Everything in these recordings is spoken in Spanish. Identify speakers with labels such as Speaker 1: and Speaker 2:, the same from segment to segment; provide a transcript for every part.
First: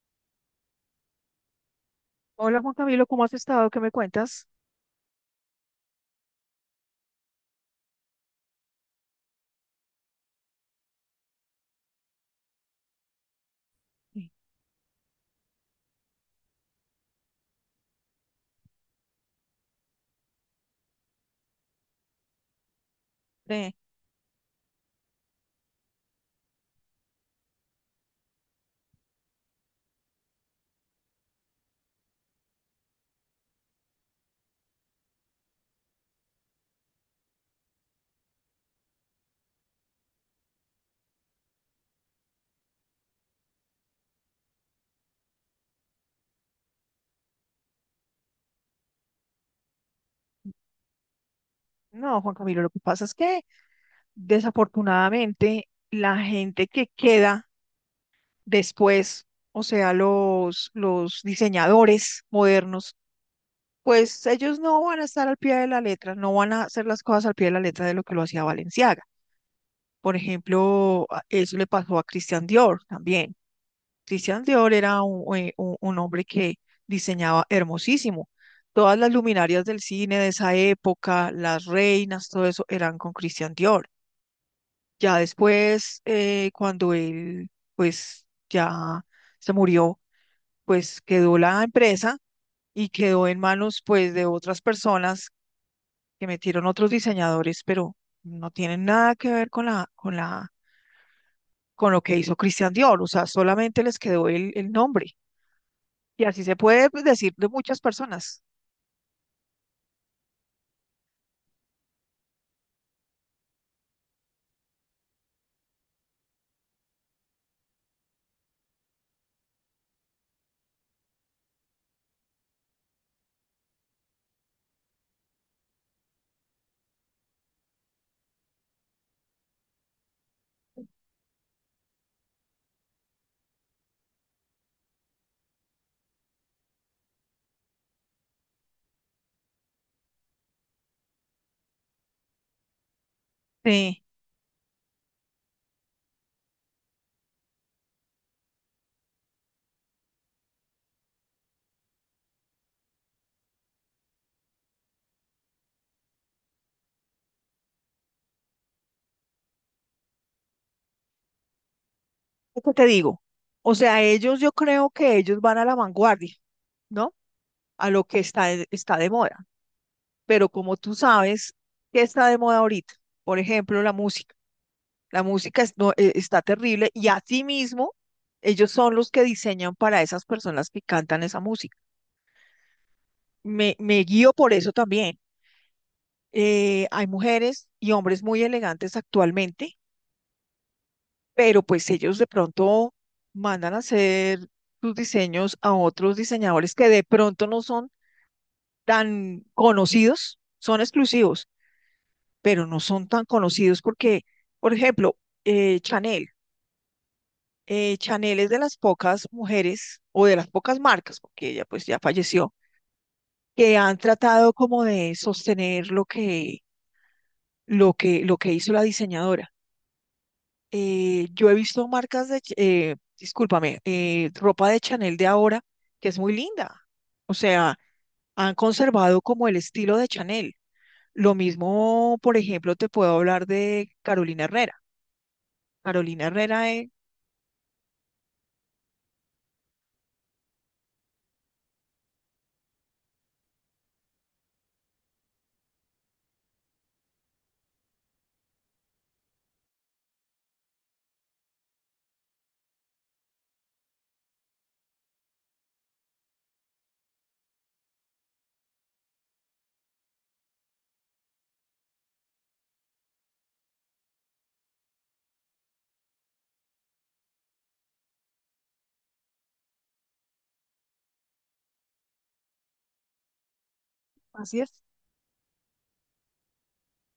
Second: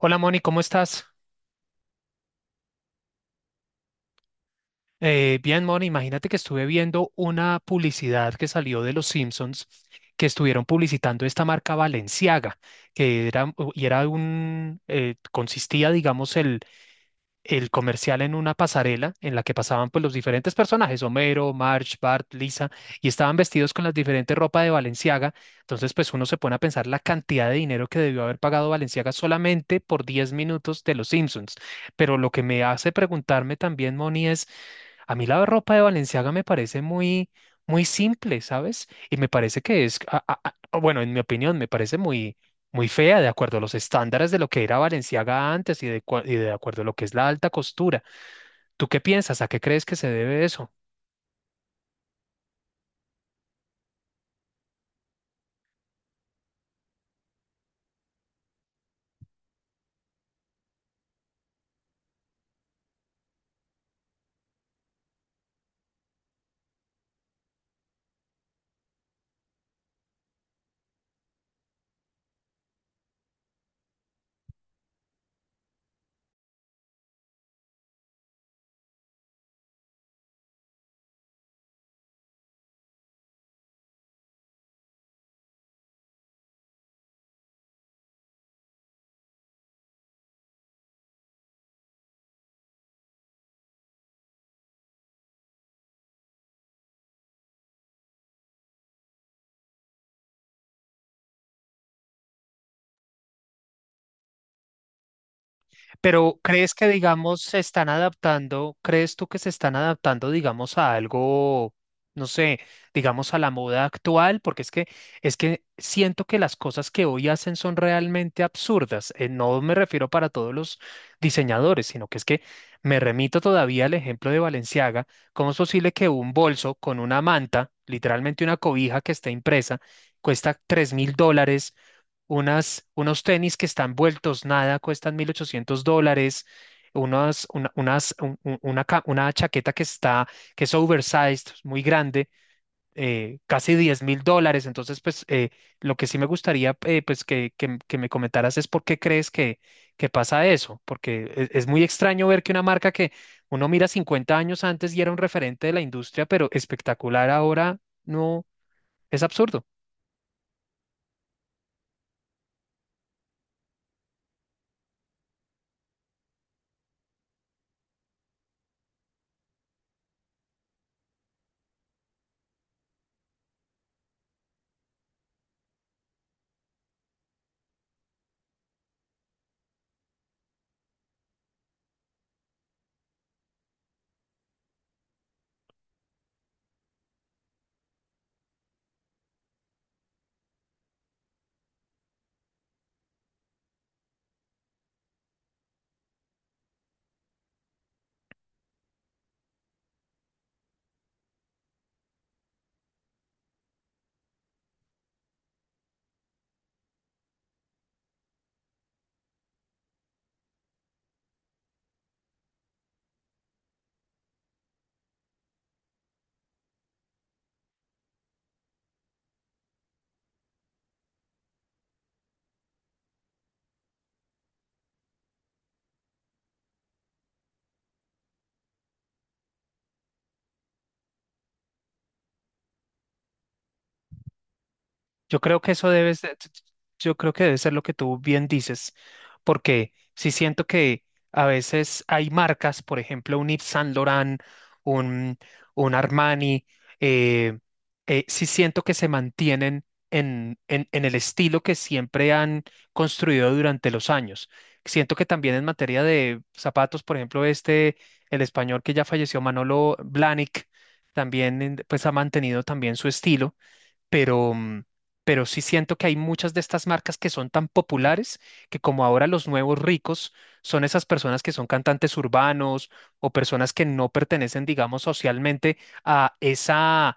Speaker 1: Hola Moni, ¿cómo estás?
Speaker 2: Hola Juan Camilo, ¿cómo has estado? ¿Qué me cuentas?
Speaker 1: Bien, Moni, imagínate que estuve viendo una publicidad que salió de los Simpsons que estuvieron publicitando esta marca Balenciaga, que era, y era
Speaker 2: Sí.
Speaker 1: un, consistía, digamos, el comercial en una pasarela en la que pasaban pues los diferentes personajes, Homero, Marge, Bart, Lisa, y estaban vestidos
Speaker 2: Ve.
Speaker 1: con las diferentes ropas de Balenciaga. Entonces pues uno se pone a pensar la cantidad de dinero que debió haber pagado Balenciaga solamente por 10 minutos de Los Simpsons. Pero lo que me hace preguntarme también, Moni, es a mí la ropa de Balenciaga me parece muy, muy simple, ¿sabes? Y me parece que es, bueno, en mi opinión, me parece muy, muy fea, de acuerdo a los estándares de lo que era Valenciaga antes y y de acuerdo a lo que es la alta costura. ¿Tú qué piensas? ¿A qué crees que se debe eso?
Speaker 2: No, Juan Camilo, lo que pasa es que desafortunadamente la gente que queda después, o sea, los diseñadores modernos, pues ellos no van a estar al pie de la letra, no van a hacer las cosas al pie de la letra de lo que lo hacía Valenciaga. Por ejemplo, eso le pasó a Christian Dior también. Christian Dior era un hombre que diseñaba hermosísimo. Todas las luminarias del cine de esa época, las reinas, todo eso eran con Christian Dior. Ya después, cuando él, pues, ya se murió, pues quedó la empresa y quedó en manos, pues, de otras personas que metieron otros diseñadores, pero no tienen nada que ver con con lo que hizo Christian Dior. O sea, solamente les quedó el nombre. Y
Speaker 1: Pero
Speaker 2: así se
Speaker 1: ¿crees que,
Speaker 2: puede, pues, decir
Speaker 1: digamos,
Speaker 2: de
Speaker 1: se
Speaker 2: muchas
Speaker 1: están
Speaker 2: personas.
Speaker 1: adaptando? ¿Crees tú que se están adaptando, digamos, a algo, no sé, digamos, a la moda actual? Porque es que siento que las cosas que hoy hacen son realmente absurdas. No me refiero para todos los diseñadores, sino que es que me remito todavía al ejemplo de Balenciaga. ¿Cómo es posible que un bolso con una manta, literalmente una cobija que está impresa, cuesta $3.000? Unas, unos tenis que están vueltos nada, cuestan $1.800, unas, una, unas- un- una, ca- una chaqueta que es oversized, muy grande, casi diez
Speaker 2: Sí,
Speaker 1: mil dólares. Entonces, pues, lo que sí me gustaría, pues, que me comentaras es por qué crees que pasa eso, porque es muy extraño ver que una marca que uno mira 50 años antes y era un referente de la industria, pero espectacular ahora, no, es absurdo.
Speaker 2: es que te digo. O sea, ellos, yo creo que ellos van a la vanguardia, ¿no? A lo que está, está de moda. Pero como tú sabes, ¿qué está de moda ahorita? Por ejemplo, la música. La música no, está terrible y asimismo, ellos son los que diseñan para esas personas que cantan esa música. Me guío por eso también. Hay mujeres y hombres muy elegantes actualmente, pero pues ellos de pronto mandan a hacer sus diseños a otros diseñadores que de pronto no son tan conocidos, son exclusivos, pero no son tan conocidos porque, por ejemplo, Chanel, Chanel es de las pocas mujeres o de las pocas marcas, porque ella pues ya falleció, que han tratado como de sostener lo que hizo la diseñadora. Yo he visto marcas de, discúlpame, ropa de Chanel de ahora, que es muy linda. O sea, han conservado como el estilo de Chanel. Lo mismo, por ejemplo, te puedo hablar de Carolina Herrera.
Speaker 1: Yo creo que eso debe
Speaker 2: Carolina
Speaker 1: ser,
Speaker 2: Herrera,
Speaker 1: yo creo que debe ser lo que tú bien dices, porque sí siento que a veces hay marcas, por ejemplo, un Yves Saint Laurent, un, un Armani, eh, sí siento que se mantienen en el estilo que siempre han construido durante los años. Siento que también en materia de zapatos, por ejemplo, este, el español que ya falleció, Manolo Blahnik, también pues ha mantenido también su estilo, pero, mm, pero sí siento que hay muchas de estas marcas que son tan populares que como ahora los nuevos ricos son esas personas que son cantantes urbanos o personas que no
Speaker 2: así
Speaker 1: pertenecen,
Speaker 2: es,
Speaker 1: digamos, socialmente a esa...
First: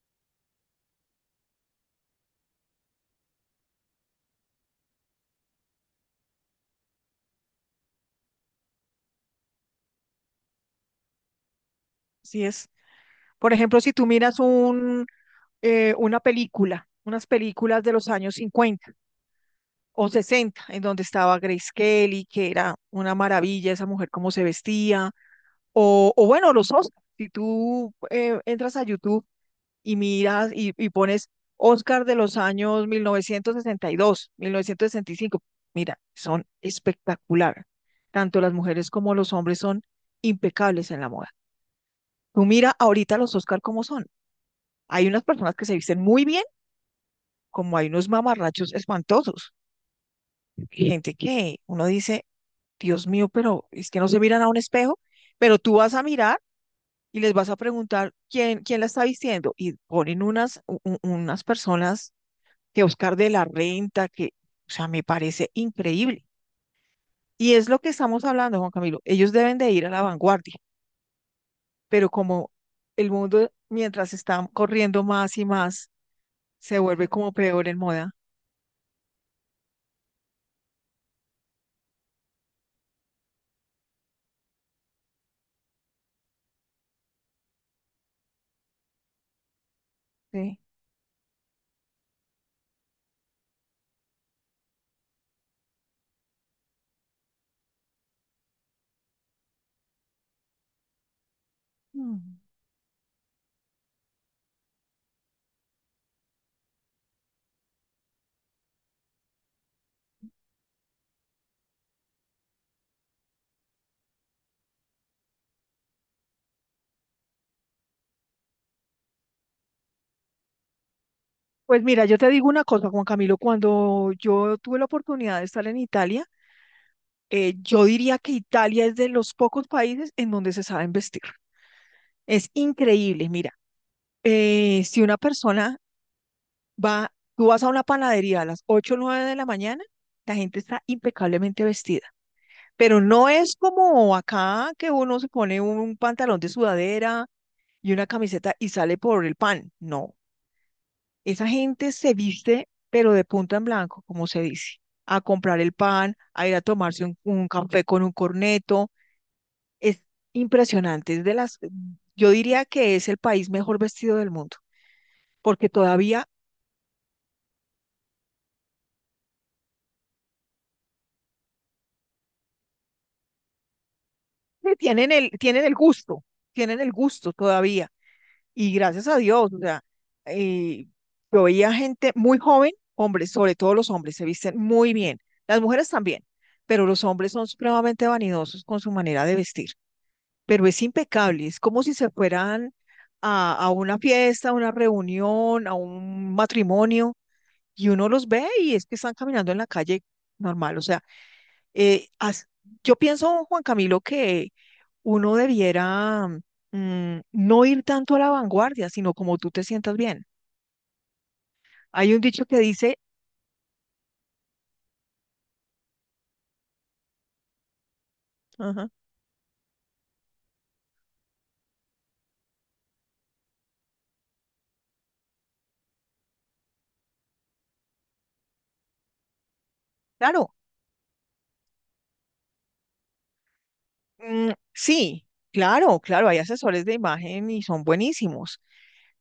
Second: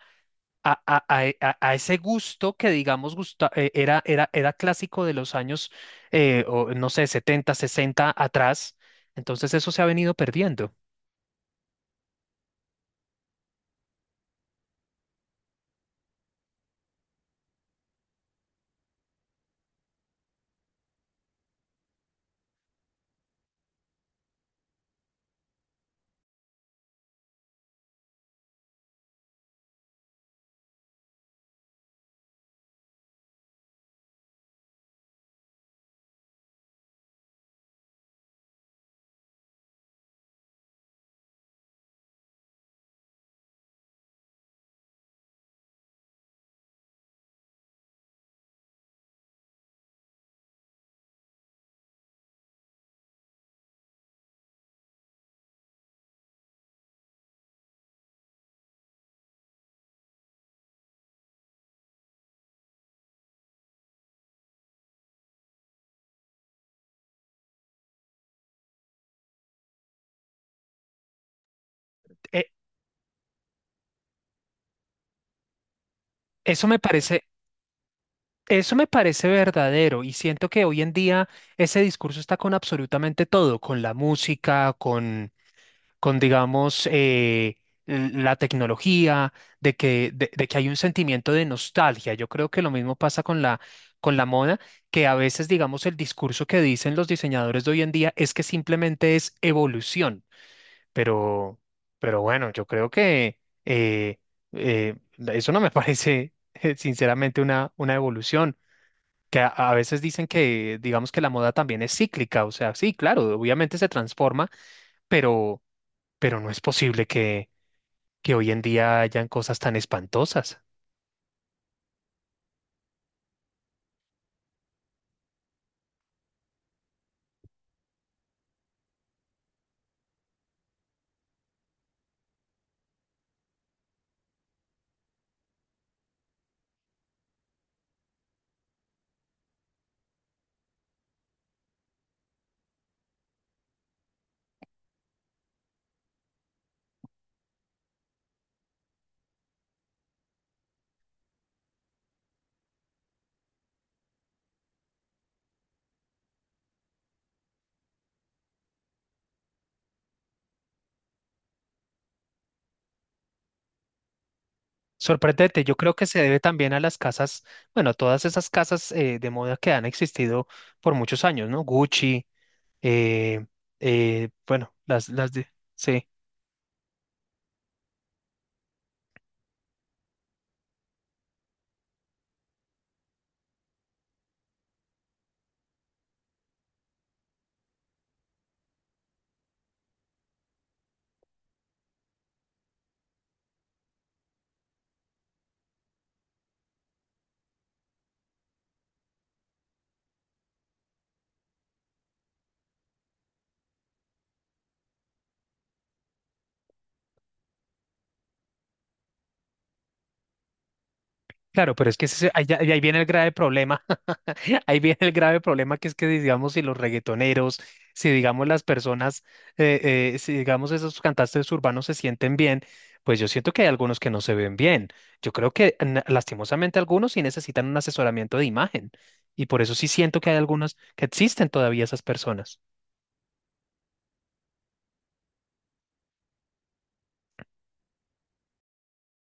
Speaker 1: A, a- e, a- a ese gusto que, digamos, era clásico de los años, o, no sé, 70 60 atrás. Entonces eso se ha venido perdiendo.
Speaker 2: así es. Por ejemplo, si tú miras una película, unas películas de los años 50 o 60, en donde estaba Grace Kelly, que era una maravilla esa mujer, cómo se vestía. O bueno, los Oscars. Si tú, entras a YouTube y miras y pones Oscar de los años 1962, 1965, mira, son espectacular. Tanto las mujeres como los hombres son impecables en la moda. Tú mira ahorita los Oscar cómo son. Hay unas personas que se visten muy bien, como hay unos mamarrachos espantosos. Gente que uno dice, Dios mío, pero es que no se miran a un espejo, pero tú vas a mirar y les vas a preguntar quién, quién la está vistiendo y ponen unas, unas personas que Oscar de la Renta, que, o sea, me parece increíble. Y es lo que estamos hablando, Juan Camilo. Ellos deben de ir a la vanguardia, pero
Speaker 1: Eh,
Speaker 2: como el mundo, mientras está corriendo más y más,
Speaker 1: eso
Speaker 2: se
Speaker 1: me
Speaker 2: vuelve
Speaker 1: parece,
Speaker 2: como peor en moda.
Speaker 1: Eso me parece verdadero y siento que hoy en día ese discurso está con absolutamente todo, con la música, con digamos, la tecnología, de que
Speaker 2: ¿Sí?
Speaker 1: hay un sentimiento de nostalgia. Yo creo que lo mismo pasa con la, moda, que a veces, digamos, el discurso que dicen los diseñadores de hoy en día es que simplemente es evolución, pero, pero
Speaker 2: Mm.
Speaker 1: bueno, yo creo que eh, eh, eso no me parece, sinceramente, una evolución, que a veces dicen que, digamos que la moda también es cíclica, o sea, sí, claro, obviamente se transforma, pero, pero no es posible que hoy en día hayan cosas tan espantosas.
Speaker 2: Pues mira, yo te digo una cosa, Juan Camilo, cuando yo tuve la oportunidad de estar en Italia, yo diría que Italia es de los pocos países en donde se saben vestir. Es increíble, mira, si una persona va, tú vas a una panadería a las 8 o 9 de la mañana, la gente está impecablemente vestida, pero no es como acá que uno se pone un pantalón de sudadera y una camiseta y sale por el pan, no, esa gente se viste, pero de punta en blanco, como se dice, a comprar el pan, a ir a tomarse un café con un corneto, es impresionante, es de las, yo diría que es el país mejor vestido del mundo.
Speaker 1: Sorprendente,
Speaker 2: Porque
Speaker 1: yo creo que se
Speaker 2: todavía
Speaker 1: debe también a las casas, bueno, todas esas casas de moda que han existido por muchos años, ¿no? Gucci, eh, bueno, las,
Speaker 2: tienen el,
Speaker 1: las de,
Speaker 2: tienen el
Speaker 1: sí,
Speaker 2: gusto, tienen el gusto todavía. Y gracias a Dios, o sea, eh, yo veía gente muy joven, hombres, sobre todo los hombres, se visten muy bien, las mujeres también, pero los hombres son supremamente vanidosos con su manera de vestir, pero es impecable, es como si se fueran a una fiesta, a una reunión, a un matrimonio, y uno los ve y es que están caminando en la calle normal, o sea, eh, as- yo pienso, Juan Camilo, que uno debiera, mm, no ir tanto a la vanguardia, sino como tú te sientas bien.
Speaker 1: claro, pero es que
Speaker 2: Hay un dicho que
Speaker 1: ahí viene
Speaker 2: dice,
Speaker 1: el grave problema. Ahí viene el grave problema que es que, digamos, si los reggaetoneros, si, digamos, las
Speaker 2: ajá.
Speaker 1: personas, si, digamos, esos cantantes urbanos se sienten bien, pues yo siento que hay algunos que no se ven bien. Yo creo que lastimosamente algunos sí necesitan un asesoramiento de imagen y por eso sí siento que hay
Speaker 2: Claro,
Speaker 1: algunos que existen todavía esas personas.
Speaker 2: mm, sí, claro, claro, hay asesores de imagen y son buenísimos,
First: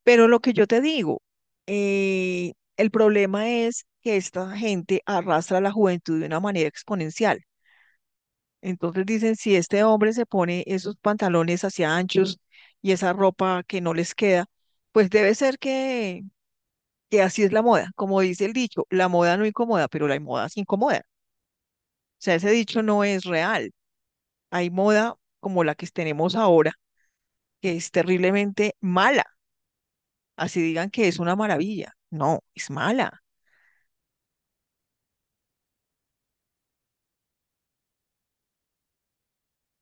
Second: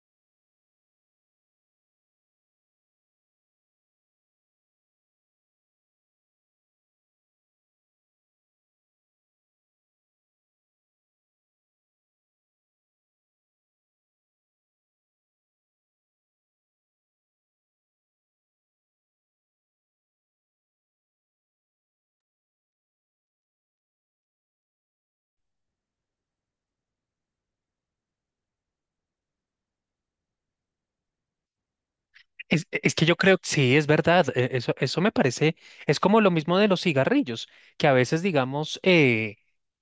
Speaker 2: pero lo que yo te digo, el problema es que esta gente arrastra a la juventud de una manera exponencial. Entonces dicen, si este hombre se pone esos pantalones hacia anchos y esa ropa que no les queda, pues debe ser que así es la moda. Como dice el dicho, la moda no incomoda, pero la moda sí incomoda. O sea, ese dicho no es real. Hay moda como la que tenemos ahora, que es terriblemente mala. Así digan que es una maravilla. No,
Speaker 1: Es,
Speaker 2: es
Speaker 1: e, es que yo
Speaker 2: mala.
Speaker 1: creo que sí, es verdad. Eso me parece, es como lo mismo de los cigarrillos, que a veces, digamos, eh,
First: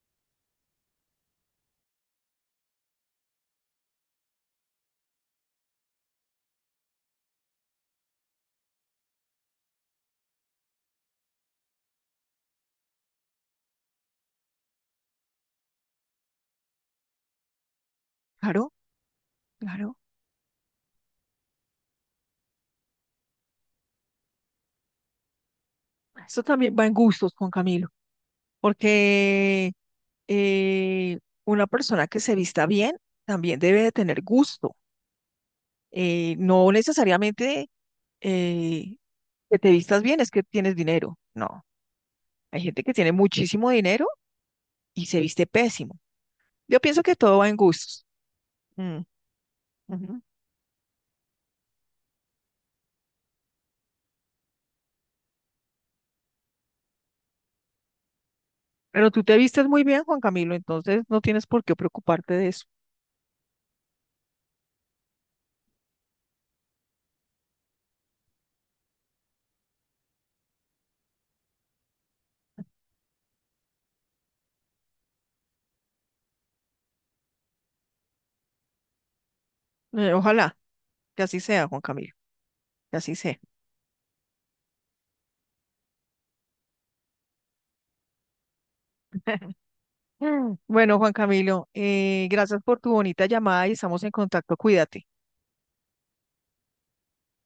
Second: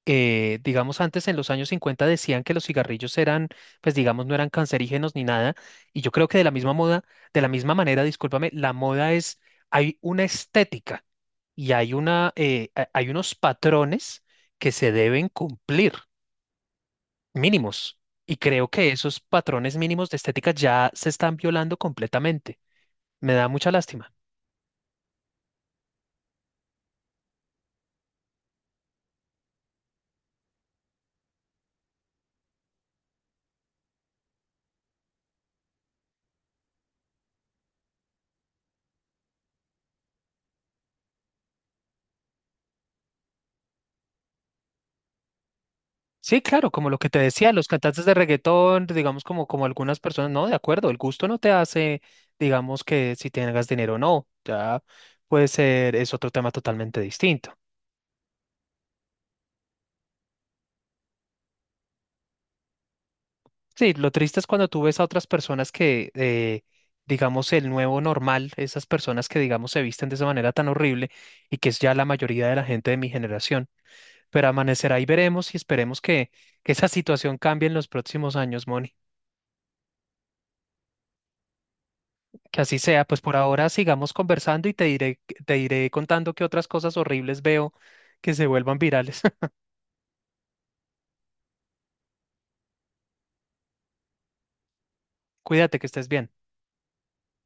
Speaker 1: eh, digamos, antes en los años 50 decían que los cigarrillos eran, pues digamos, no eran cancerígenos ni nada. Y yo creo que de la misma moda, de la misma manera, discúlpame, la moda es, hay una estética y hay unos patrones que se deben cumplir, mínimos. Y
Speaker 2: Claro,
Speaker 1: creo que esos patrones
Speaker 2: claro.
Speaker 1: mínimos de estética ya se están violando completamente. Me da mucha lástima.
Speaker 2: Esto también va en gustos, Juan Camilo, porque eh, una persona que se vista bien también debe de tener gusto. No necesariamente eh, que te vistas bien es que tienes dinero. No, hay gente que tiene muchísimo dinero y se viste pésimo.
Speaker 1: Sí, claro,
Speaker 2: Yo
Speaker 1: como lo
Speaker 2: pienso
Speaker 1: que
Speaker 2: que
Speaker 1: te
Speaker 2: todo va
Speaker 1: decía,
Speaker 2: en
Speaker 1: los cantantes
Speaker 2: gustos.
Speaker 1: de reggaetón,
Speaker 2: Mm,
Speaker 1: digamos como algunas
Speaker 2: ujú.
Speaker 1: personas, no, de acuerdo, el gusto no te hace, digamos que si tengas dinero o no, ya puede ser, es otro tema totalmente distinto.
Speaker 2: Pero tú te vistes muy bien, Juan Camilo, entonces no tienes por qué preocuparte de eso.
Speaker 1: Sí, lo triste es cuando tú ves a otras personas que, digamos, el nuevo normal, esas personas que, digamos, se visten de esa manera tan horrible y que es ya la mayoría de la gente de mi generación. Pero amanecerá y veremos y esperemos que esa situación cambie en los próximos años, Moni.
Speaker 2: Ojalá que así sea, Juan Camilo,
Speaker 1: Que así
Speaker 2: que
Speaker 1: sea,
Speaker 2: así
Speaker 1: pues por
Speaker 2: sea.
Speaker 1: ahora sigamos conversando y te iré contando qué otras cosas horribles veo que se vuelvan virales.
Speaker 2: Mm. Bueno, Juan Camilo, gracias por tu bonita llamada y estamos en contacto. Cuídate.
Speaker 1: Cuídate, que estés bien.